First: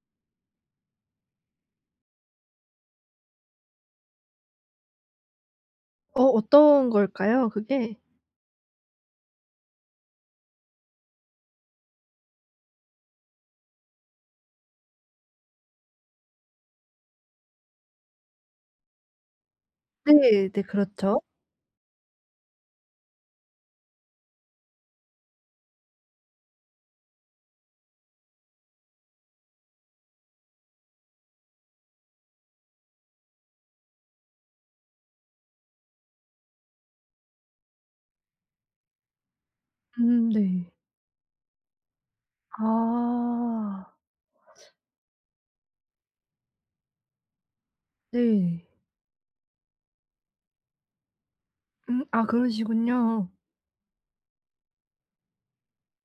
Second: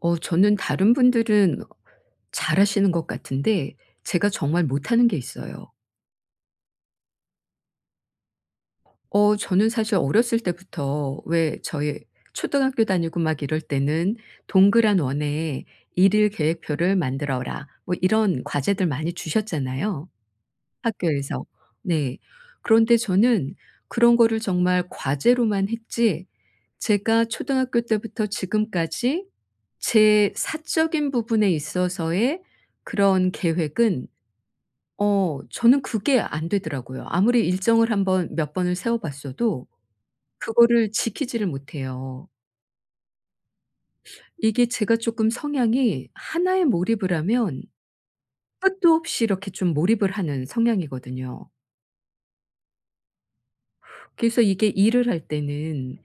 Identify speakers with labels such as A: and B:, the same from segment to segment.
A: 저는 다른 분들은 잘하시는 것 같은데 제가 정말 못하는 게 있어요.
B: 어떤 걸까요 그게?
A: 저는 사실 어렸을 때부터 왜 저희 초등학교 다니고 막 이럴 때는 "동그란 원에 일일 계획표를 만들어라." 뭐 이런 과제들 많이 주셨잖아요,
B: 네. 네. 그렇죠.
A: 학교에서. 네. 그런데 저는 그런 거를 정말 과제로만 했지, 제가 초등학교 때부터 지금까지 제 사적인 부분에 있어서의 그런 계획은 저는 그게 안 되더라고요. 아무리 일정을 한번 몇 번을 세워 봤어도
B: 네.
A: 그거를 지키지를 못해요.
B: 아.
A: 이게, 제가 쪼끔 성향이 하나에 몰입을 하면
B: 네.
A: 끝도 없이 이렇게 좀 몰입을 하는 성향이거든요.
B: 아 그러시군요.
A: 그래서 이게 일을 할 때는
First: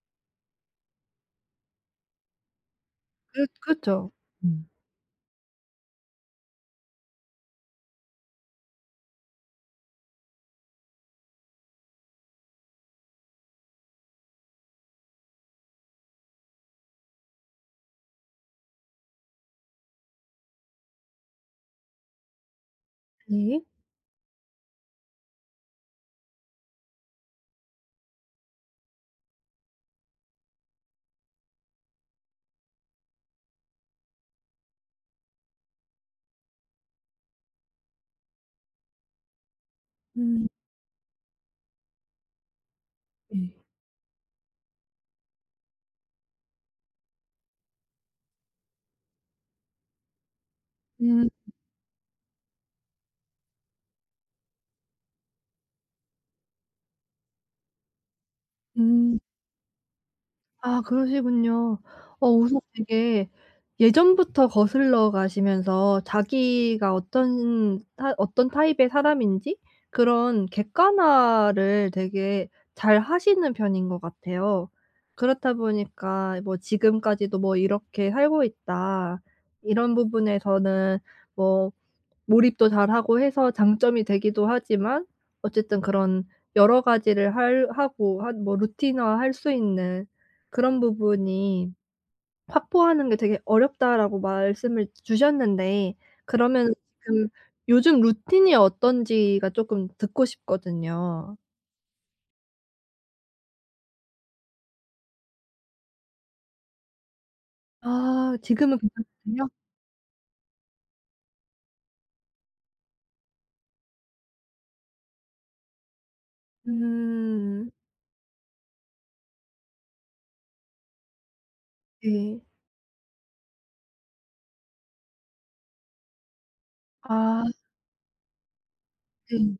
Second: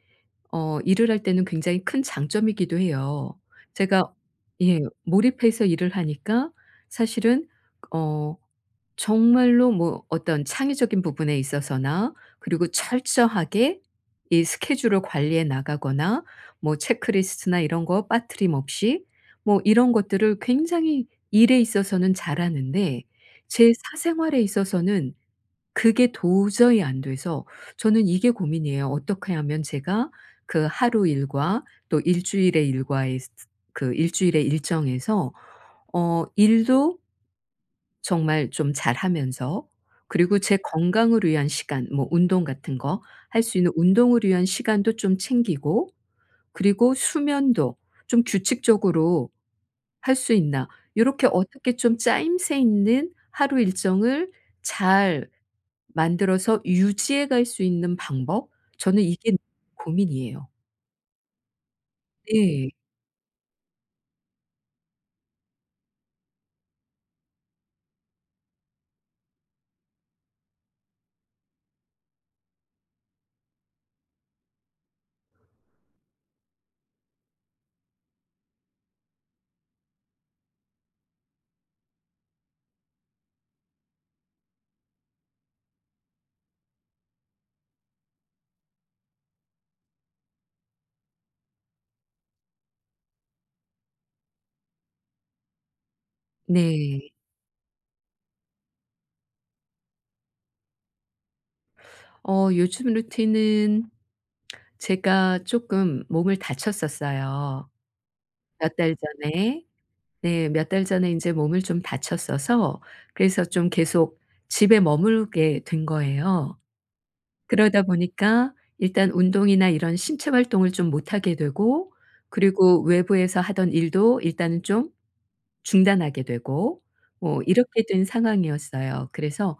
A: 어 일을 할 때는 굉장히 큰 장점이기도 해요.
B: 그렇
A: 제가,
B: 그렇죠. 음.
A: 예, 몰입해서 일을 하니까 사실은 어 정말로 뭐 어떤 창의적인 부분에 있어서나, 그리고 철저하게 이 스케줄을 관리해 나가거나, 뭐 체크리스트나 이런 거 빠트림 없이, 뭐 이런 것들을 굉장히 일에 있어서는 잘하는데,
B: 네.
A: 제 사생활에 있어서는 그게 도저히 안 돼서 저는 이게 고민이에요. 어떻게 하면 제가 그 하루 일과, 또 일주일의 일과의 스 그 일주일의 일정에서 일도 정말 좀 잘하면서, 그리고
B: 음
A: 제 건강을 위한 시간, 뭐 운동 같은 거 할
B: 네.
A: 수 있는 운동을 위한 시간도 좀 챙기고, 그리고 수면도 좀 규칙적으로 할 수 있나, 요렇게
B: 음
A: 어떻게 좀 짜임새 있는 하루 일정을 잘 만들어서 유지해 갈 수 있는 방법? 저는
B: 음.
A: 이게 고민이에요.
B: 아 그러시군요. 우선
A: 네.
B: 되게 예전부터 거슬러 가시면서 자기가 어떤 타입의 사람인지 그런 객관화를 되게 잘 하시는 편인 것 같아요. 그렇다 보니까 뭐 지금까지도 뭐 '이렇게 살고 있다.' 이런 부분에서는 뭐 몰입도 잘하고 해서 장점이 되기도 하지만 어쨌든 그런 여러 가지를 할 하고 한 뭐 루틴화할 수 있는 그런 부분이 확보하는 게 되게 어렵다라고 말씀을 주셨는데, 그러면
A: 네.
B: 지금 요즘 루틴이 어떤지가 쪼끔 듣고 싶거든요.
A: 요즘 루틴은 제가 쪼끔 몸을 다쳤었어요,
B: 아
A: 몇
B: 지금은
A: 달
B: 괜찮으세요?
A: 전에. 네. 몇 달 전에 이제 몸을 좀 다쳤어서 그래서 좀 계속 집에 머무르게 된 거예요.
B: 음.
A: 그러다 보니까 일단 운동이나 이런 신체 활동을 좀 못 하게 되고,
B: 네.
A: 그리고 외부에서 하던 일도 일단은 좀 중단하게 되고, 뭐
B: 아
A: 이렇게 된 상황이었어요.
B: 네.
A: 그래서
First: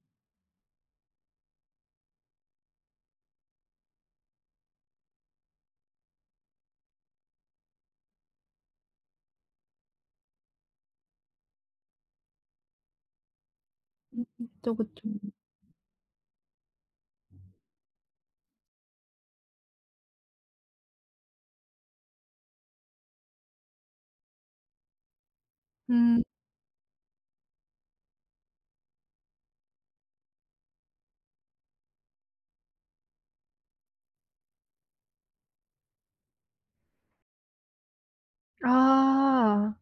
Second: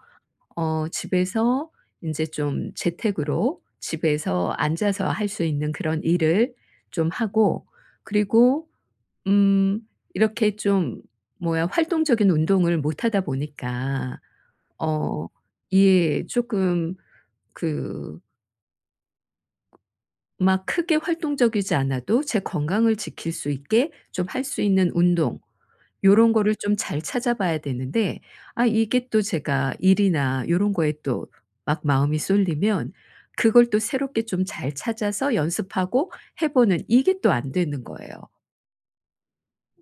A: 집에서 이제 좀 재택으로 집에서 앉아서 할 수 있는 그런 일을 좀 하고, 그리고 음 이렇게 좀, 뭐야, 활동적인 운동을 못 하다 보니까
B: 그쵸, 그쵸.
A: 어 예, 조금 그 막 크게 활동적이지 않아도 제 건강을 지킬 수 있게 좀 할 수 있는 운동,
B: 음.
A: 요런 거를 좀 잘 찾아봐야 되는데, 아, 이게 또 제가 일이나 요런 거에 또 막 마음이 쏠리면 그걸 또 새롭게 좀 잘 찾아서 연습하고 해 보는, 이게 또 안 되는 거예요.
B: 아.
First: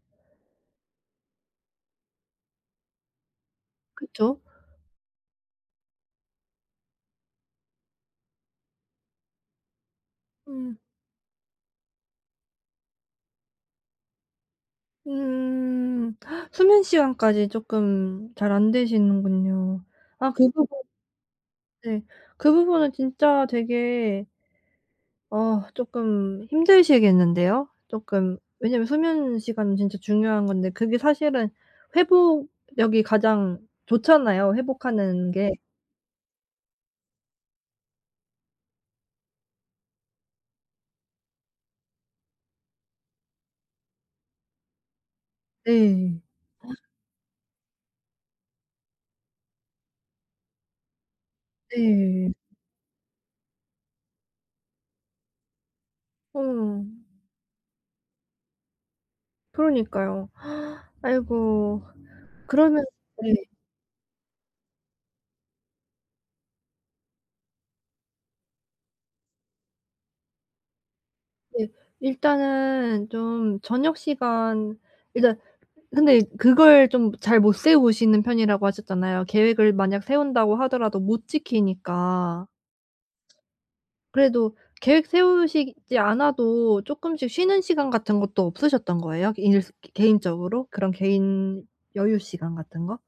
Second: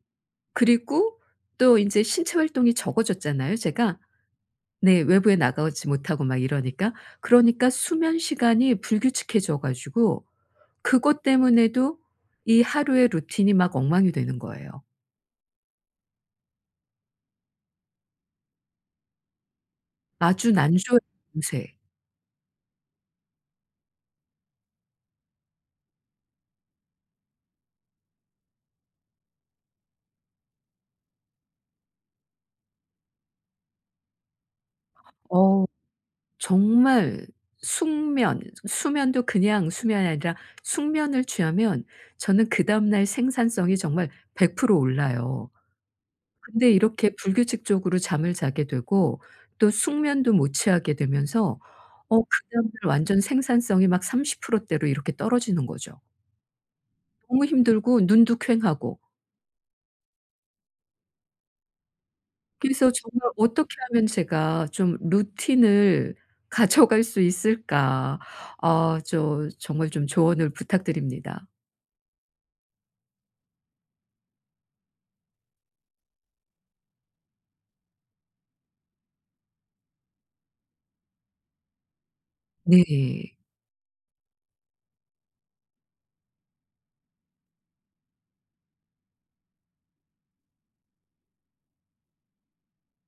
A: 그리고 또 이제 신체 활동이 적어졌잖아요, 제가.
B: 그쵸.
A: 네. 외부에 나가지 못하고 막 이러니까. 그러니까 수면 시간이 불규칙해져 가지고
B: 음.
A: 그것 때문에도 이 하루의 루틴이 막 엉망이 되는 거예요.
B: 음. 수면 시간까지 쪼끔 잘 안 되시는군요. 아 그
A: 아주
B: 부분.
A: 난조예요, 요새.
B: 네. 그 부분은 진짜 되게 쪼끔 힘드시겠는데요. 쪼끔 왜냐면 수면 시간은 진짜 중요한 건데 그게 사실은 회복력이 가장 좋잖아요, 회복하는 게.
A: 어 정말 숙면, 수면도 그냥 수면이 아니라 숙면을 취하면 저는 그다음 날 생산성이 정말 100% 올라요.
B: 네.
A: 근데 이렇게 불규칙적으로 잠을 자게 되고 또 숙면도 못 취하게 되면서
B: 네.
A: 그다음날 완전 생산성이 막 30% 대로 이렇게 떨어지는 거죠.
B: 어.
A: 너무 힘들고 눈도 퀭하고.
B: 그러니까요. 아이고. 그러면,
A: 그래서 정말
B: 네.
A: '어떻게 하면 제가 좀 루틴을 가져갈 수 있을까?' 아, 저 정말 좀 조언을 부탁드립니다.
B: 네. 일단은 좀 저녁 시간, 일단, 근데 그걸 좀 잘 못 세우시는 편이라고 하셨잖아요. 계획을 만약 세운다고 하더라도 못 지키니까.
A: 네.
B: 그래도 계획 세우시지 않아도 쪼끔씩 쉬는 시간 같은 것도 없으셨던 거예요? 일 개인적으로? 그런 개인 여유 시간 같은 거?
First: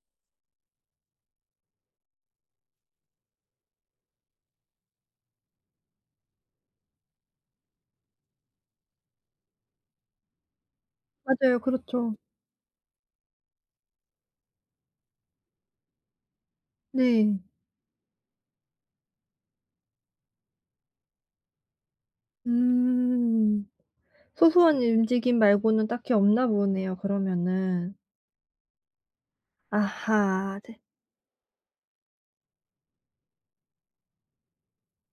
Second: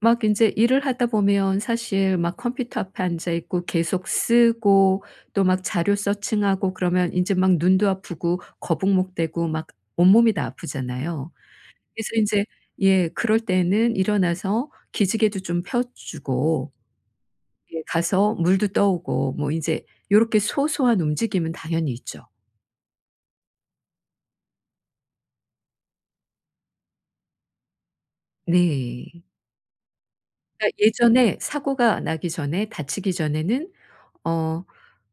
A: 막 인제 일을 하다 보면 사실 막 컴퓨터 앞에 앉아 있고 계속 쓰고 또 막 자료 서칭하고 그러면, 인제 막 눈도 아프고 거북목되고 막 온몸이 다 아프잖아요.
B: 맞아요.
A: 그래서
B: 그렇죠.
A: 인제, 예, 그럴 때는 일어나서 기지개도 좀 펴 주고,
B: 네.
A: 예, 가서 물도 떠오고, 뭐 인제 요렇게 소소한 움직임은 당연히 있죠.
B: 음. 소소한 움직임 말고는 딱히 없나 보네요, 그러면은.
A: 네.
B: 아하.
A: 그러니까
B: 네.
A: 예전에 사고가 나기 전에, 다치기 전에는 어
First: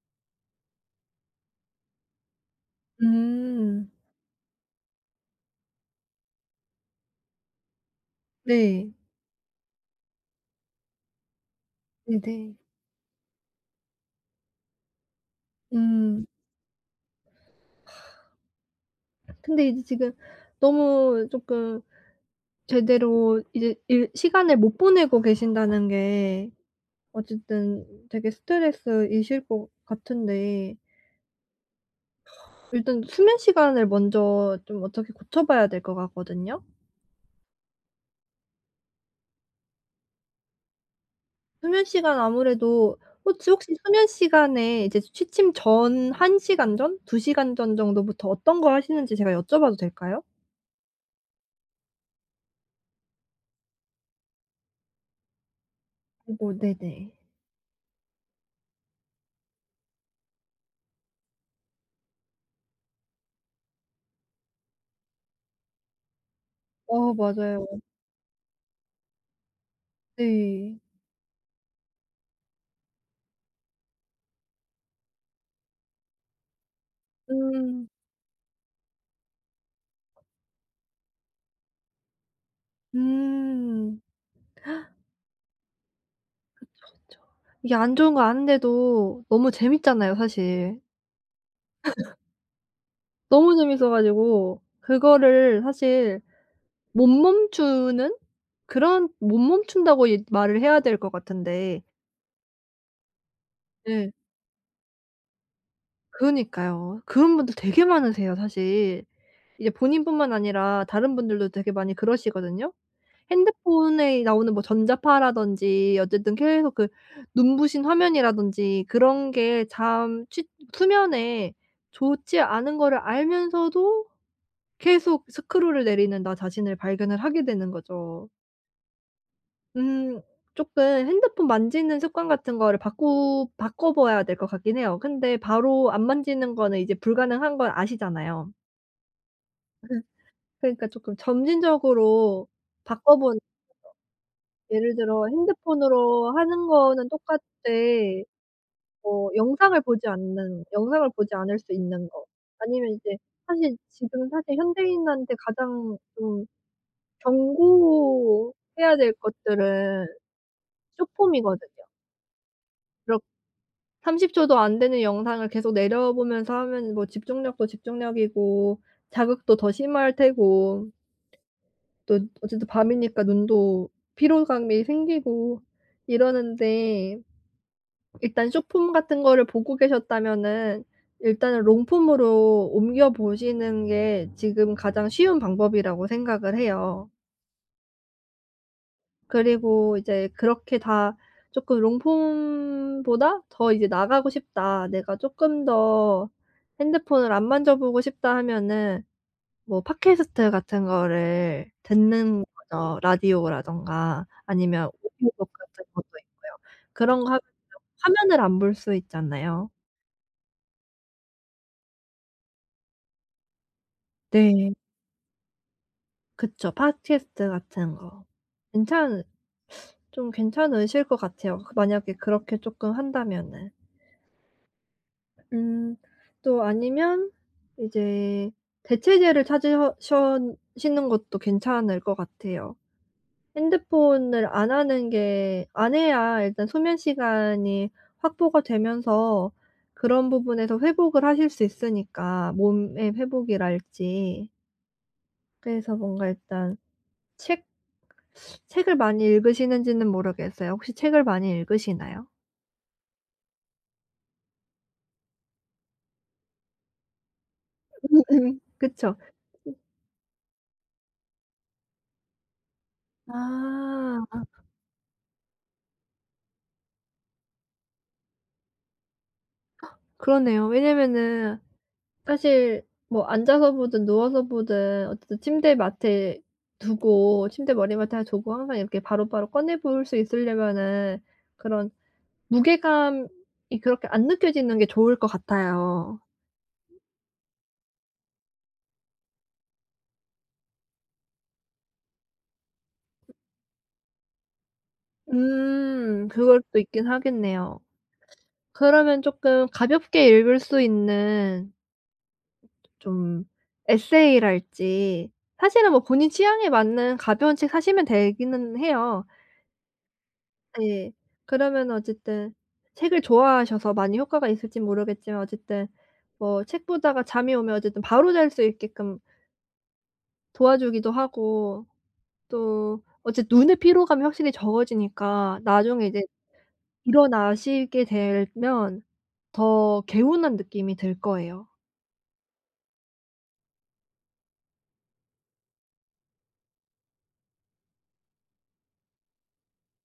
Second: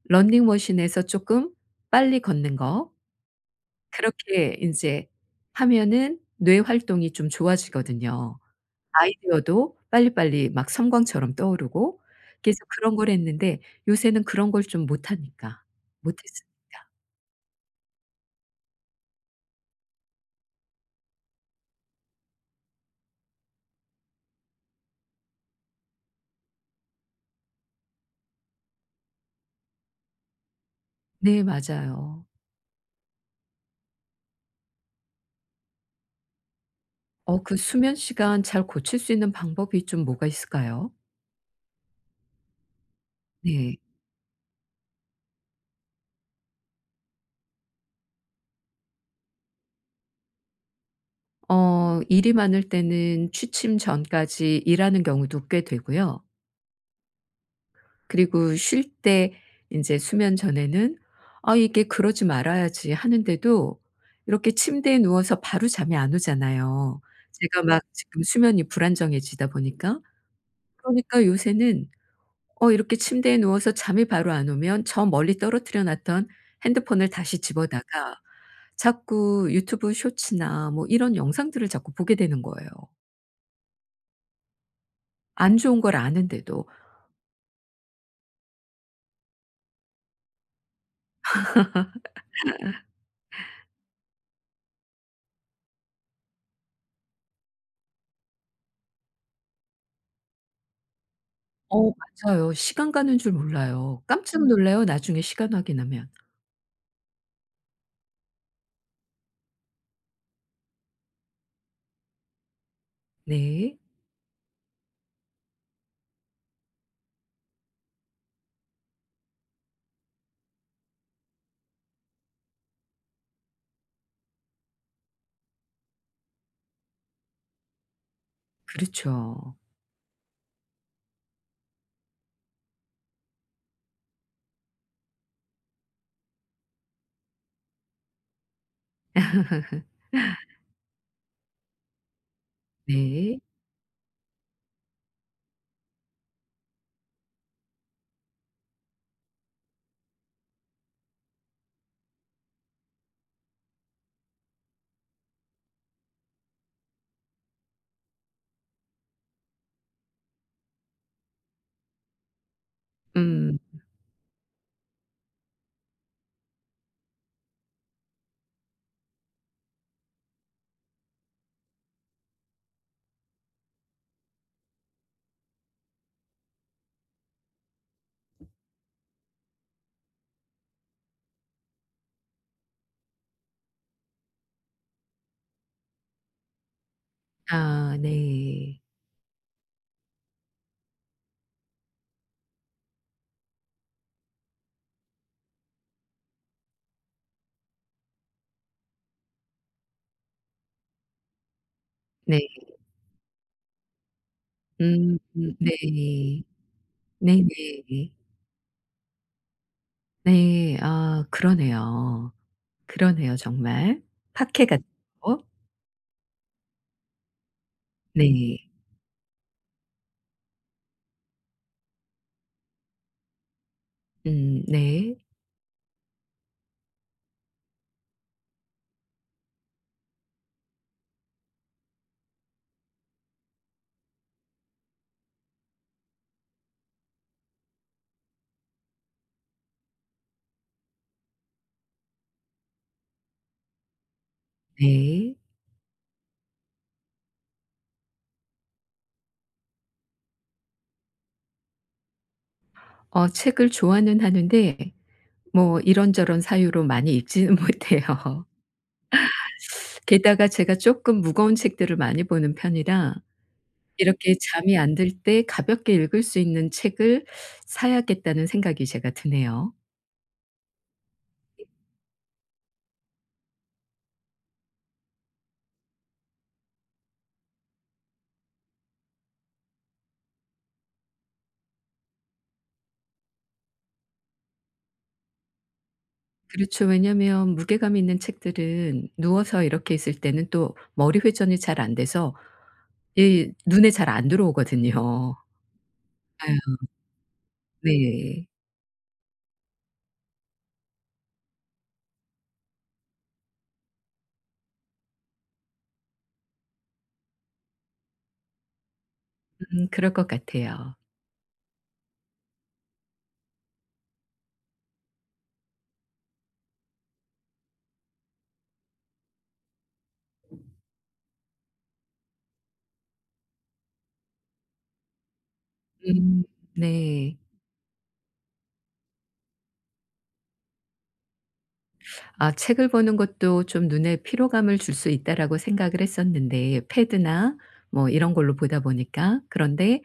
A: 러닝머신에서 쪼끔 빨리 걷는 거,
B: 음.
A: 그렇게 인제 하면은 뇌 활동이 좀 좋아지거든요.
B: 네.
A: 아이디어도 빨리빨리 막 섬광처럼 떠오르고,
B: 네네.
A: 그래서 그런 걸 했는데 요새는 그런 걸 좀 못하니까
B: 음.
A: 못했습니다.
B: 근데 이제 지금 너무 쪼끔 제대로 이제 일 시간을 못 보내고 계신다는 게 어쨌든 되게 스트레스이실 것 같은데,
A: 네, 맞아요.
B: 일단 수면 시간을 먼저 좀 어떻게 고쳐 봐야 될 것 같거든요.
A: 그 수면 시간 잘 고칠 수 있는 방법이 좀 뭐가 있을까요?
B: 수면 시간 아무래도, 혹시
A: 네.
B: 수면 시간에 이제 취침 전 1시간 시간 전, 2시간 시간 전 정도부터 어떤 거 하시는지 제가 여쭤봐도 될까요?
A: 일이 많을 때는 취침 전까지 일하는 경우도 꽤 되고요.
B: 아이고 네네.
A: 그리고 쉴 때 이제 수면 전에는 '아, 이게 그러지 말아야지.' 하는데도 이렇게 침대에 누워서 바로 잠이 안 오잖아요. 제가
B: 맞아요.
A: 막 지금 수면이 불안정해지다 보니까.
B: 네.
A: 그러니까 요새는 이렇게 침대에 누워서 잠이 바로 안 오면 저 멀리 떨어뜨려 놨던 핸드폰을 다시
B: 음.
A: 집어다가 자꾸 유튜브 쇼츠나 뭐 이런 영상들을 자꾸 보게 되는 거예요.
B: 음.
A: 안 좋은 걸 아는데도.
B: 그쵸. 이게 안 좋은 거 아는데도 너무 재밌잖아요 사실. 너무 재밌어 가지고 그거를 사실 못 멈추는, 그런, 못 멈춘다고 이 말을 해야 될 것 같은데.
A: 어, 맞아요. 시간 가는 줄 몰라요.
B: 네.
A: 깜짝 놀라요, 나중에 시간 확인하면.
B: 그러니까요. 그런 분들 되게 많으세요 사실. 이제 본인뿐만 아니라 다른 분들도 되게 많이 그러시거든요.
A: 네.
B: 핸드폰에 나오는 뭐 전자파라든지, 어쨌든 계속 그 눈부신 화면이라든지, 그런 게 잠 취 수면에 좋지 않은 거를 알면서도 계속 스크롤을 내리는 나 자신을 발견을 하게 되는 거죠.
A: 그렇죠.
B: 음 쪼끔 핸드폰 만지는 습관 같은 거를 바꾸 바꿔 봐야 될 것 같긴 해요. 근데 바로 안 만지는 거는 이제 불가능한 건 아시잖아요. 그러니까 쪼끔 점진적으로
A: 네.
B: 바꿔보는, 예를 들어 핸드폰으로 하는 거는 똑같되 영상을 보지 않을 수 있는 거. 아니면 이제, 사실 지금 사실 현대인한테 가장 좀 경고해야 될 것들은 숏폼이거든요. 그렇
A: 음.
B: 30초 초도 안 되는 영상을 계속 내려보면서 하면 뭐 집중력도 집중력이고 자극도 더 심할 테고 또 어쨌든 밤이니까 눈도 피로감이 생기고 이러는데, 일단 숏폼 같은 거를 보고 계셨다면은 일단은 롱폼으로 옮겨 보시는 게 지금 가장 쉬운 방법이라고 생각을 해요.
A: 아, 네.
B: 그리고 이제 그렇게 다 쪼끔 '롱폼보다 더 이제 나가고 싶다. 내가 쪼끔 더 핸드폰을 안 만져보고 싶다.' 하면은 뭐 팟캐스트 같은 거를 듣는
A: 네.
B: 거죠. 라디오라든가 아니면
A: 음,
B: 오디오북
A: 네.
B: 같은 것도 있고요. 그런 거 하면
A: 네네.
B: 좀
A: 네.
B: 화면을 안 볼 수 있잖아요.
A: 네. 아, 그러네요. 그러네요, 정말. 파케
B: 네.
A: 같은 거.
B: 그쵸. 팟캐스트 같은 거.
A: 네.
B: 괜찮으 좀 괜찮으실 것 같아요. 그 만약에 그렇게 쪼끔 한다면은.
A: 음, 네.
B: 음 또 아니면 이제 대체제를 찾으셔 셔 시는 것도 괜찮을 것 같아요. 핸드폰을 안 하는 게, 안 해야 일단 수면 시간이 확보가 되면서 그런 부분에서 회복을 하실 수 있으니까, 몸의 회복이랄지.
A: 네.
B: 그래서 뭔가 일단 책 책을 많이 읽으시는지는 모르겠어요. 혹시 책을 많이 읽으시나요?
A: 책을 좋아는 하는데 뭐 이런저런 사유로 많이 읽지는
B: 음
A: 못해요.
B: 그쵸.
A: 게다가 제가 쪼끔 무거운 책들을 많이 보는 편이라 이렇게
B: 아
A: 잠이 안 들 때 가볍게 읽을 수 있는 책을 사야겠다는 생각이 제가 드네요.
B: 그러네요. 왜냐면은 사실 뭐 앉아서 보든 누워서 보든 어쨌든 침대 맡에 두고, 침대 머리맡에 하나 두고 항상 이렇게 바로바로 꺼내 볼 수 있으려면은 그런 무게감이 그렇게 안 느껴지는 게 좋을 것 같아요.
A: 그렇죠. 왜냐면 무게감 있는 책들은 누워서 이렇게 있을 때는 또 머리 회전이 잘 안 돼서 이 눈에 잘 안 들어오거든요. 아유,
B: 그것도 있긴 하겠네요.
A: 네.
B: 그러면 쪼끔 가볍게 읽을 수 있는 좀 에세이랄지, 사실은 뭐 본인 취향에 맞는 가벼운 책 사시면 되기는 해요.
A: 그럴 것 같아요.
B: 네. 그러면 어쨌든 책을 좋아하셔서 많이 효과가 있을진 모르겠지만, 어쨌든 뭐 책 보다가 잠이 오면 어쨌든 바로 잘 수 있게끔 도와주기도 하고, 또 어쨌든 눈의 피로감이 확실히 적어지니까 나중에 이제
A: 음, 네.
B: 일어나시게 되면 더 개운한 느낌이 들 거예요.
A: 아, 책을 보는 것도 좀 '눈에 피로감을 줄 수 있다.'라고 생각을 했었는데 패드나 뭐 이런 걸로 보다 보니까. 그런데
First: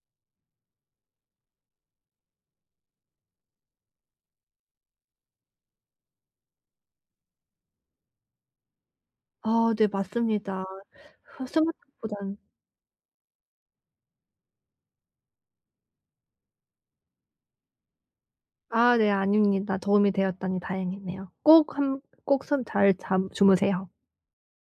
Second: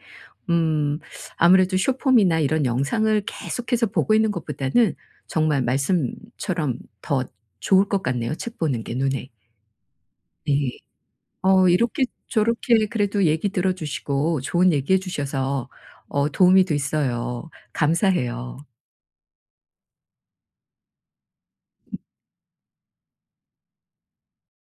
A: 음 아무래도 쇼폼이나 이런 영상을 계속해서 보고 있는 것보다는 정말 말씀처럼 더 좋을 것 같네요, 책 보는 게 눈에.
B: 아 네 맞습니다.
A: 네. 이렇게
B: 스마트보단.
A: 저렇게 그래도 얘기 들어 주시고 좋은 얘기해 주셔서 도움이 됐어요. 감사해요.
B: 아 네. 아닙니다. 도움이 되었다니 다행이네요. 꼭 한, 꼭 손 잘 잠 주무세요.